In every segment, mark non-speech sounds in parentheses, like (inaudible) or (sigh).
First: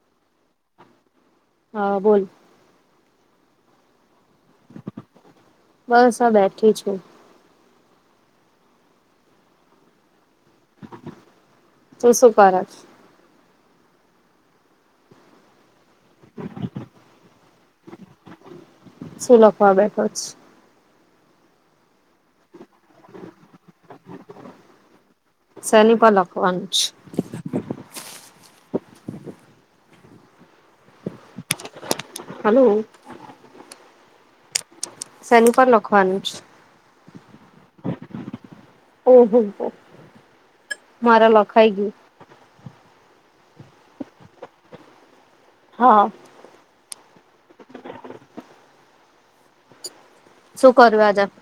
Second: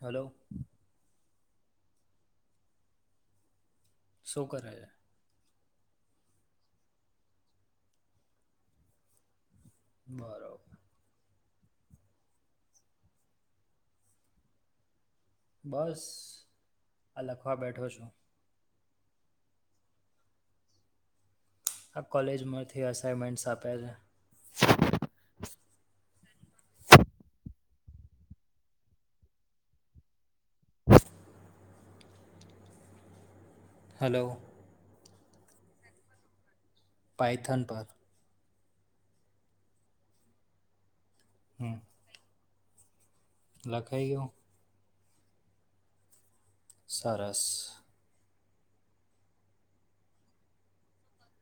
Hello હા બોલ શો કરે છે બસ હ બેઠી છું બરોબર તું શું કરત બસ આ લખવા બેઠો છો શું લખવા બેઠો આ કોલેજમાંથી અસાઇનમેન્ટ્સ આપ્યા છે સેનીપાલ લખવાન છે હલો હલો સનુપ લખવાનું પાઇથન પર ઓહ હો મારા લખાઈ હમ ગયું લખાઈ ગયો હા સરસ શું કરું આજ આપ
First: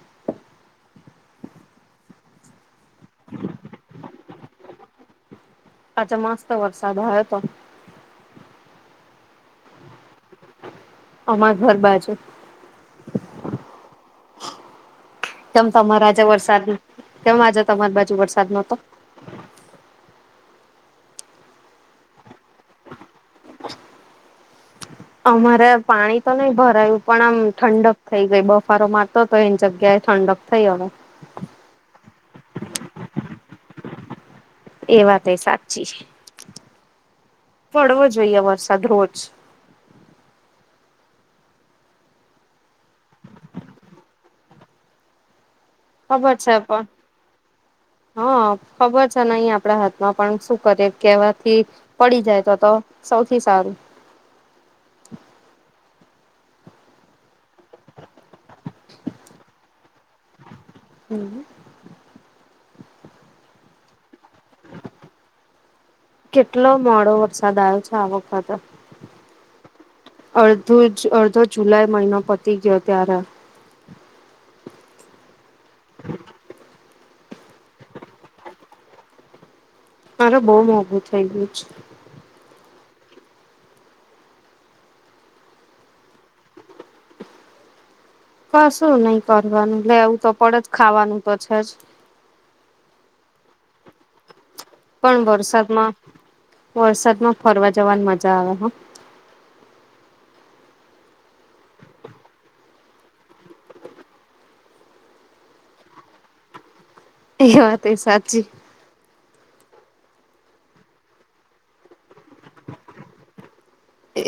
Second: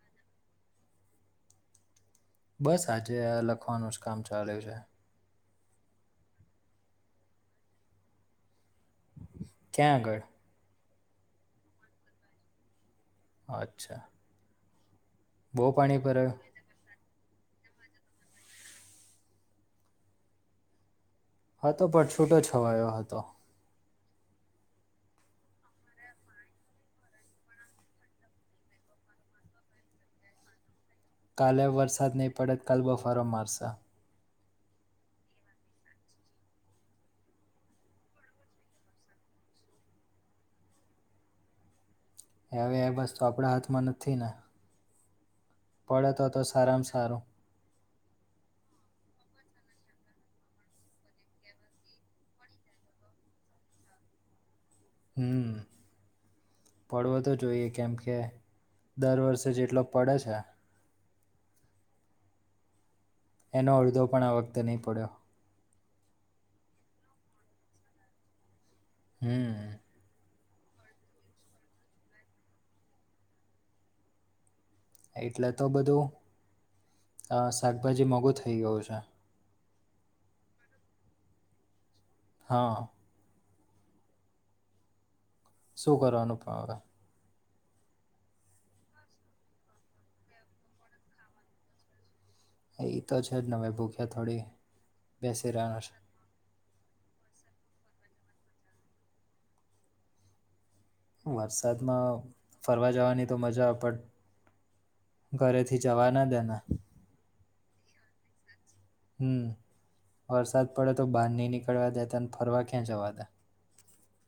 બસ આજે આ લખવાનું જ કામ ચાલ્યું છે અચ્છા મસ્ત વરસાદ આવ્યો હતો ચ્યા આગળ? અમા ઘર બાજુ અચ્છા કેમ બહુ પાણી તમારે આજે ભરાયું વરસાદ કેમ આજે તમારી બાજુ વરસાદ નો હતો? હતો પણ છૂટો છવાયો હતો. અમારે પાણી તો નહી ભરાયું પણ આમ ઠંડક થઈ ગઈ બફારો મારતો તો એની જગ્યાએ ઠંડક થઇ હવે. કાલે વરસાદ નહીં પડે કાલ બફારો મારશે એ વાત એ સાચી છે પડવો જોઈએ વરસાદ રોજ હવે એ બસ્તુ આપણા હાથમાં નથી ને પડે તો ખબર તો છે પન. સારામાં સારું હા ખબર છે નહીં આપડા હાથમાં પણ શું કરીએ કેવાથી પડી જાય તો તો સૌથી સારું હમ પડવો તો જોઈએ કેમકે દર વર્ષે જેટલો પડે છે. હમ એનો અડધો પણ આ વખતે નહી પડ્યો કેટલો મોડો વરસાદ આવ્યો છે આ વખત હમ અડધો અડધો જુલાઈ મહિનો પતી ગયો ત્યારે એટલે તો બધું શાકભાજી મોંઘું થઈ ગયું છે મારે બહુ મોંઘું થઇ ગયું છે હા શું કરવાનું પણ? કશું નહી કરવાનું લેવું તો પડે જ ખાવાનું તો છે જ. ઈ તો છે જ નવે ભૂખ્યા થોડી પણ બેસી રહેવાનું વરસાદમાં વરસાદમાં ફરવા જવાની મજા આવે વરસાદમાં ફરવા જવાની તો મજા પણટ ઘરેથી જવા ના દેના એ વાત એ સાચી હમ વરસાદ પડે તો બહાર નહી નીકળવા દેતા અને ફરવા ક્યાં જવાદે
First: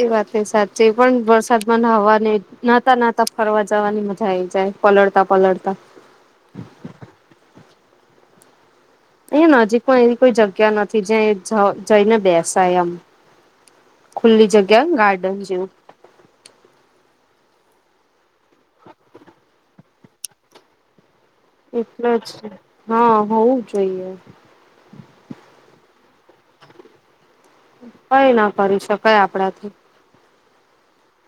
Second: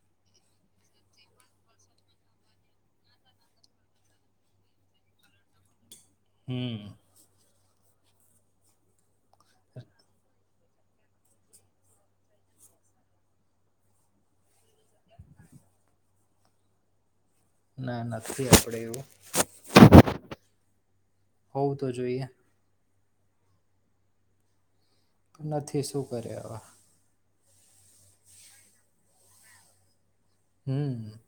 એ વાત સાચી પણ વરસાદમાં હવાને નાતા નાતા ફરવા જવાની મજા આવી જાય પલળતા પલડતા હમ અહીંયા નજીક માં એવી કોઈ જગ્યા નથી જ જઈને બેસાય એમ ખુલ્લી જગ્યા ગાર્ડન જેવું ના નથી આપડે એવું. હોવું તો એટલે જ જોઈએ હા હોવું જોઈએ નથી શું કરે હવે? કઈ ના કરી શકાય આપડા થી હમ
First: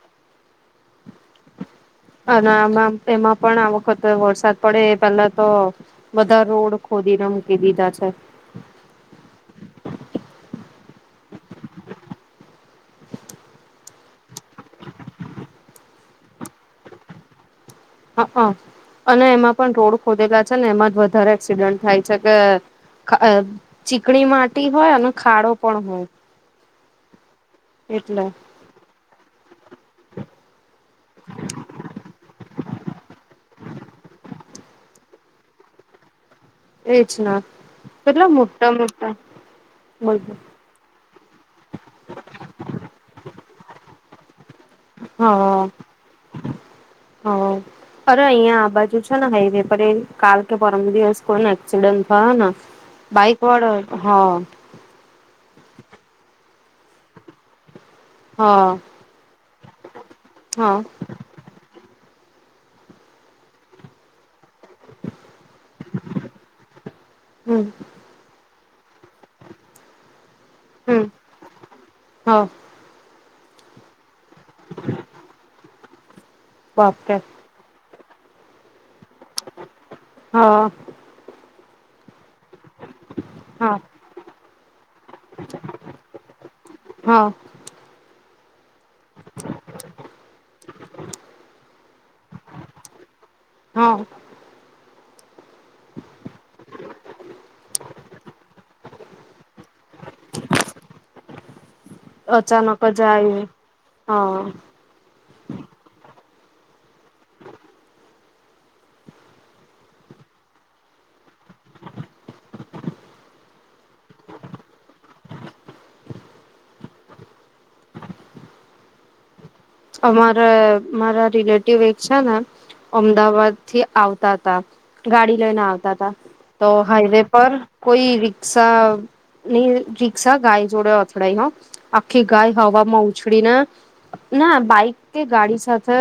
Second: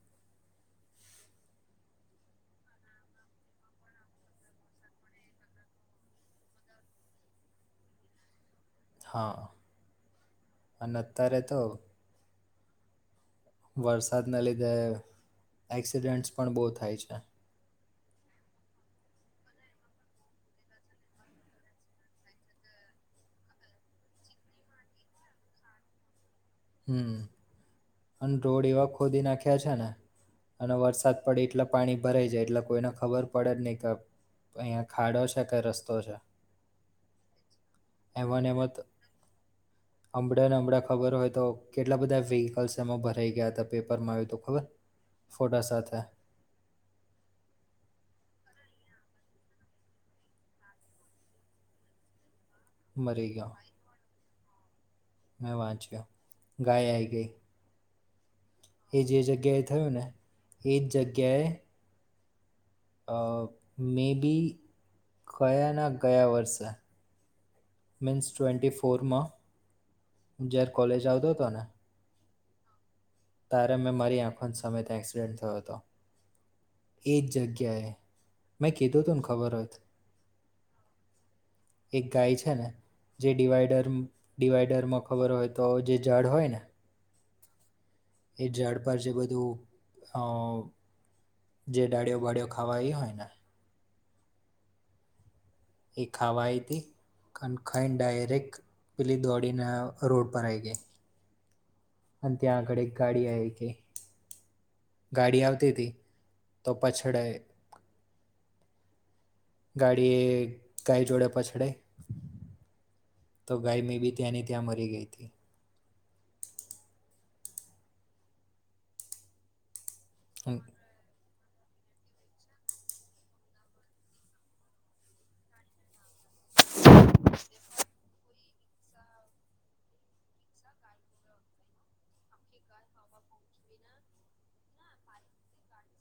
અને આમાં એમાં પણ આ વખત વરસાદ પડે એ પહેલા તો બધા રોડ ખોદી ને મૂકી દીધા છે હા અને અતારે તો વરસાદના લીધે એક્સિડેન્ટ્સ પણ બહુ થાય છે. હ અને એમાં પણ રોડ ખોદેલા છે ને એમાં જ વધારે એક્સિડન્ટ થાય છે કે ચીકણી માટી હોય અને ખાડો પણ હોય હમ્મ એટલે અને રોડ એવા ખોદી નાખ્યા છે ને અને વરસાદ પડી એટલે પાણી ભરાઈ જાય એટલે કોઈને ખબર પડે જ નહી કે અહીયા ખાડો છે કે રસ્તો છે. એજ ના કેટલા મોટા મોટા બ હમણે ને હમણે ખબર હોય તો કેટલા બધા વ્હીકલ્સ એમાં ભરાઈ ગયા હતા પેપરમાં આવ્યું તો ખબર. ફોટા હા. (inaudible) હા. અરે અહીયાં આ બાજુ છે ને હાઈવે પર એ કાલ કે પરમ દિવસ કોઈ એક્સિડન્ટ થયો ને મરી બઈક વાડો હા. મે વાંચ ગ ગાય આઈ ગઈ. એ જે જગ્યાએ થયું ને એ હ જ જગ્યાએ અ મે બી કયા ના ગયા વર્ષે હમ મીન્સ ટ્વેન્ટી ફોરમાં જ્યારે કોલેજ આવતો હતો ને હા. તારે મેં મારી આંખો સમય ત્યા એક્સિડેન્ટ થયો હતો બાપરે એજ જગ્યાએ મેં કીધું તું ખબર હતું. હ હ એક ગાય છે ને જે હ ડિવાઈડર ડિવાઈડરમાં ખબર હોય તો જે જડ હોય ને હા. એ ઝાડ પર જે બધું હા. જે ડાળિયો બાળિયો ખાવા એ હોય ને હા. એ ખાવાઈ હતી અને ખાઈને ડાયરેક્ટ પેલી દોડી ને રોડ પર આવી ગઈ. અને ત્યાં આગળ અચાનક એક જ ગાડી આઈ આવ્યું ગઈ. હા ગાડી આવતી હતી તો પાછળ ગાડી ગાય જોડે પાછડે તો ગાય મેં બી ત્યાંની ત્યાં મરી ગઈ હતી. હમ, અમારા મારા રિલેટિવ એક છે ને અમદાવાદ થી આવતા હતા ગાડી લઈને આવતા હતા. તો હાઈવે પર કોઈ રીક્ષા ની રીક્ષા ગાય જોડે અથડાઈનો આખી ગાય હવામાં ઉછળીને ના બાઈક કે ગાડી સાથે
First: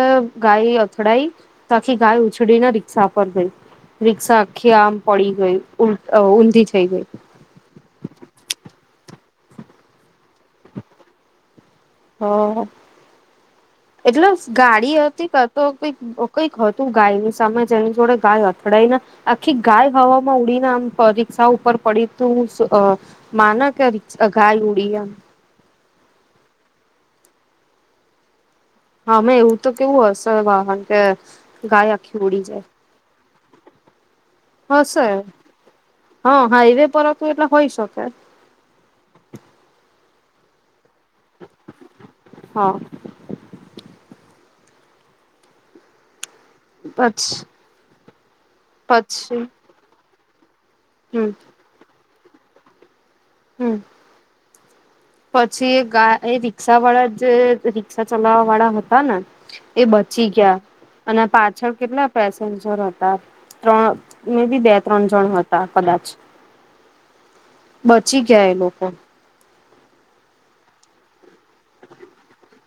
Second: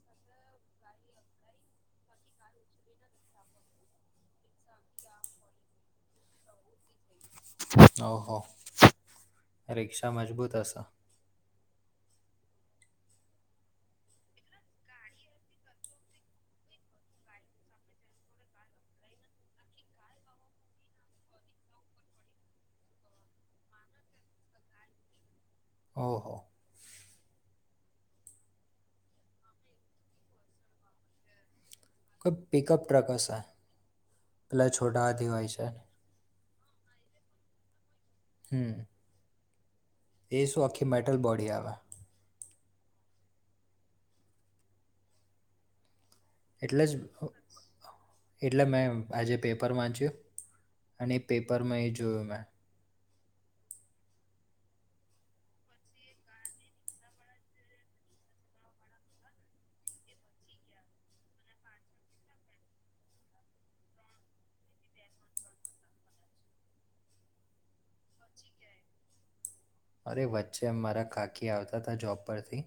ગાય અથડાઈ તો આખી ગાય ઉછડીને રિક્ષા પર ગઈ. રિક્ષા આખી આમ પડી ગઈલ ઊ ઊંધી થઈ ગઈ. ઓહ રિક્ષા મજબૂત હાસ. હા હા એટલે ગાડી હતી ક તો કોઈક ઓ કઈક હતું ગાયની સામે જેની જોડે ગાય અથડાયને આખી ગાય હવામાં ઉડીને આમ પા રીક્ષા ઉપર પડી તું શું આ મા ના કે ગાય ઉડી એમ. ઓ હો. હા મે એવું તો કેવું હશે વાહન કે ગાય આ કોઈ પિકઅપ ટ્રક હશે પેલા છોટા હશે હાથી હોય છે. હા હાઈવે પર હતું એટલા હોય શકે. હમ્મ એ શું આખી મેટલ બોડી આવે. હા. એટલે જ પછી એટલે મેં આજે પછી પેપર વાંચ્યું અને એ હમ પેપરમાં એ જોયું મેં હમ્મ. પછી એ ગા એ રિક્ષા વાળા જે રિક્ષા ચલાવવા વાળા હતા ને એ બચી ગયા, અને પાછળ કેટલા પેસેન્જર હતા ત્રણ, મેબી બે-ત્રણ જણ હતા કદાચ. બચી ગયા એ લોકો. અરે વચ્ચે મારા કાકી આવતા તા જોબ પરથી,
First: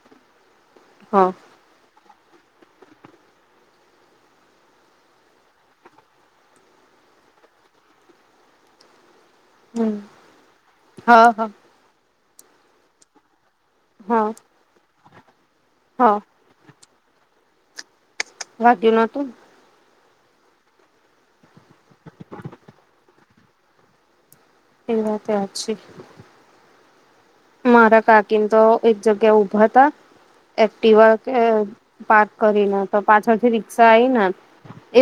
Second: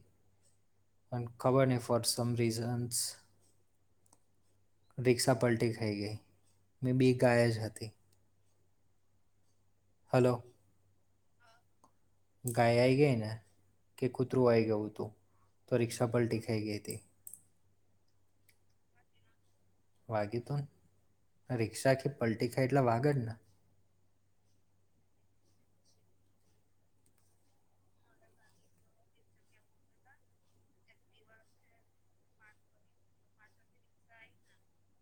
પણ હા ખબર નહીં વોટ સમ રિઝન્સ રિક્ષા પલટી ખાઈ ગઈ, મેબી એક ગાય જ હતી. હમ્મ. હલો. હા, હા. ગાય આઈ ગઈ ને, કે હા કૂતરું આઈ ગયું તું, તો રિક્ષા હા પલટી ખાઈ ગઈ હતી. વાગ્યું નોતુંન? વાગ્યું તુંન, રિક્ષા આખી પલટી ખાય એટલે વાગે જ ને. એ વાત એય હાચી. મારા કાકીન તો એક જગ્યા ઊભા તા એક્ટિવા કે પાર્ક કરીને, તો પાછળથી રિક્ષા આઈના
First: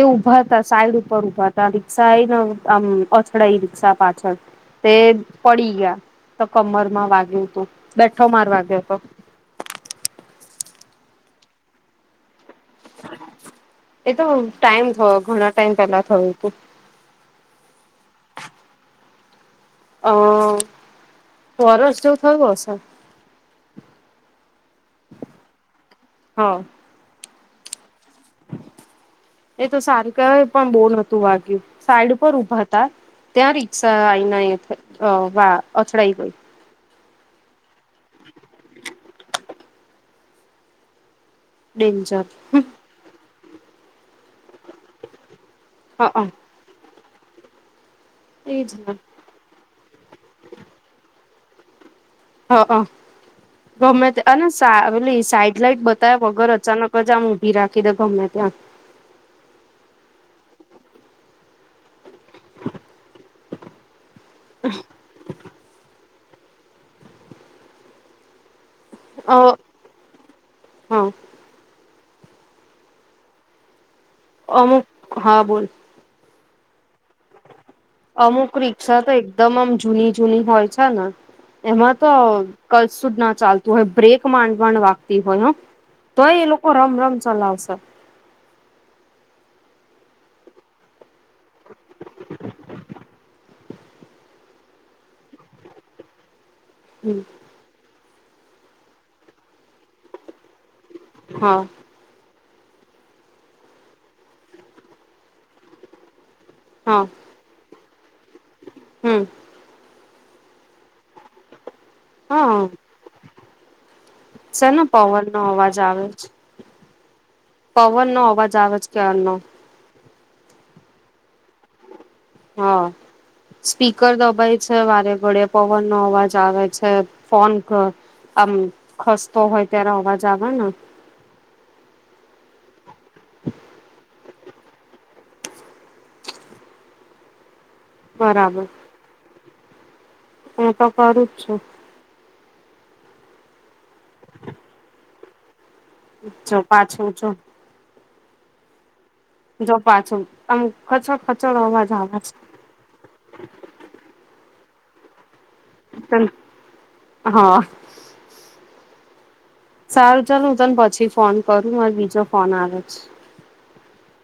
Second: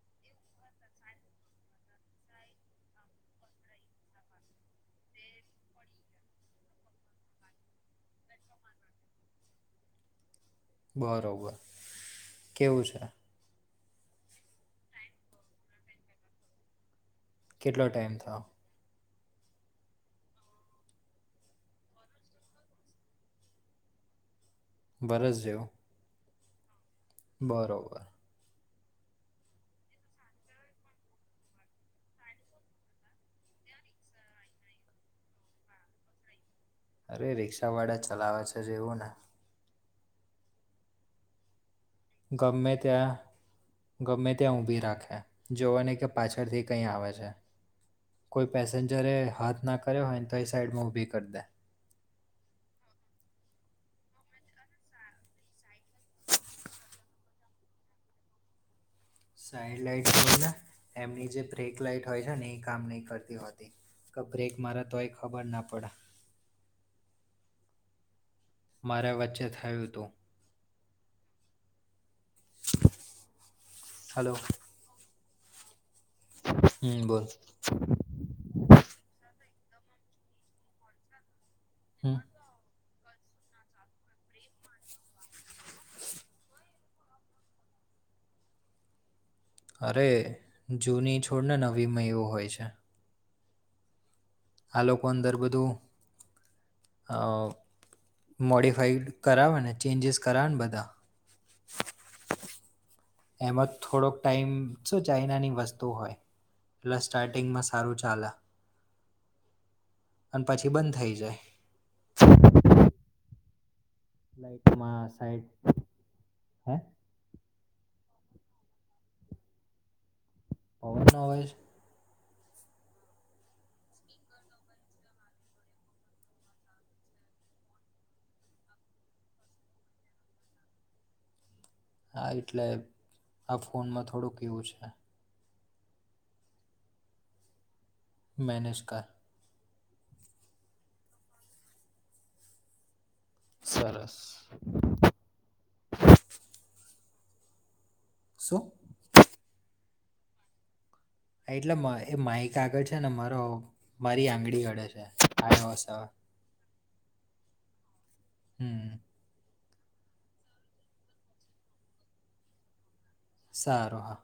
એ ઉભા તા, સાઈડ ઉપર ઊભા તા, રિક્ષા આઈ ને આમ અથડાઈ રિક્ષા પાછળ. તે પડી ગયા, તો કમર માં વાગ્યું તું, બેઠો માર વાગ્યો તો. બરોબર. કેવું છે? એ તો ટાઈમ થયો, ઘણા ટાઈમ પેલા થયું તું. કેટલો ટાઈમ થયો? અહ વરસ જેવું થયું હશે. વરસ જેવું? હા. બરોબર. એ તો સારૂ કેવાય પણ બહુ નહોતું વાગ્યું, સાઈડ ઉપર ઊભા તા ત્યાં રિક્ષા આઈનાઈ વા અથડાઈ ગઈ. અરે રિક્ષા વાળા ચલાવે છે જ એવું ને. ડેન ગમે ત્યાં, ગમે ત્યાં ઊભી રાખે, જોવે નહીં હ કે હ પાછળથી કંઈ આવે છે. કોઈ એજ ને પેસેન્જરે હાથ ના કર્યો હોયને તોય સાઈડ ઉભી કર દે. અહં. ગમે ત્યાં અને સા ઓલી સાઈડ લાઈટ બતાવ્યા વગર અચાનક જ આમ ઊભી રાખી દે ગમે ત્યાં. સાઈડ લાઈટ (unintelligible) એમની જે બ્રેક લાઈટ હોય છે ને ઈ કામ નહીં કરતી હોતી. ક બ્રેક મારે તોય ખબર ના પડે. મારે અ વચ્ચે થયું તું. હા. હલો. અમુક, હા બોલ. હમ્મ બોલ. અમુક રિક્ષા તો એકદમ આમ જૂની-જૂની હોય છે ને એમાં તો હમ કશું જ ના ચાલતું હોય, બ્રેક માંડ-માંડ વાગતી હોય હો. તોય એ લોકો રમ-રમ ચલાવશે. અરે, જૂની છોડ ને નવી માંય એવું હોય છે. આ લોકો અંદર બધું હમ અહ મોડિફાઈડ કરાવે ને, ચેન્જીસ કરાવે ને બધા હા. એમાં થોડોક ટાઈમ શું ચાઈનાની વસ્તુ હોય, હા પ્લસ સ્ટાર્ટ ટિંગ માં સારું ચાલે. હમ્મ. અને પછી બંધ થઈ જાય. હા શેનો લઇટમાં પવન નો સાઈડ અવાજ આવે છે હે. પવન નો અવાજ આવે છે ક્યાર નો. હવ હો હા સ્પીકર દબાય છે વારે ગળે પવન નો અવાજ આવે છે ફોન આમ ખસતો હોય ત્યારે અવાજ આવે ને હા એટલે આ ફોનમાં થોડુંક એવું છે મનેજ કર એ તો કરું જ છું સરસ જો પાછું છું શો જ પાાછું આમ કચોડ ખચોર અવાજ આવવા કાગળ છે ને મારો મારી આંગળી ઘડે છે આ હા હમ સારું ચાલ હું તને પછી ફોન કરું મારે બીજો ફોન આવે છે સારું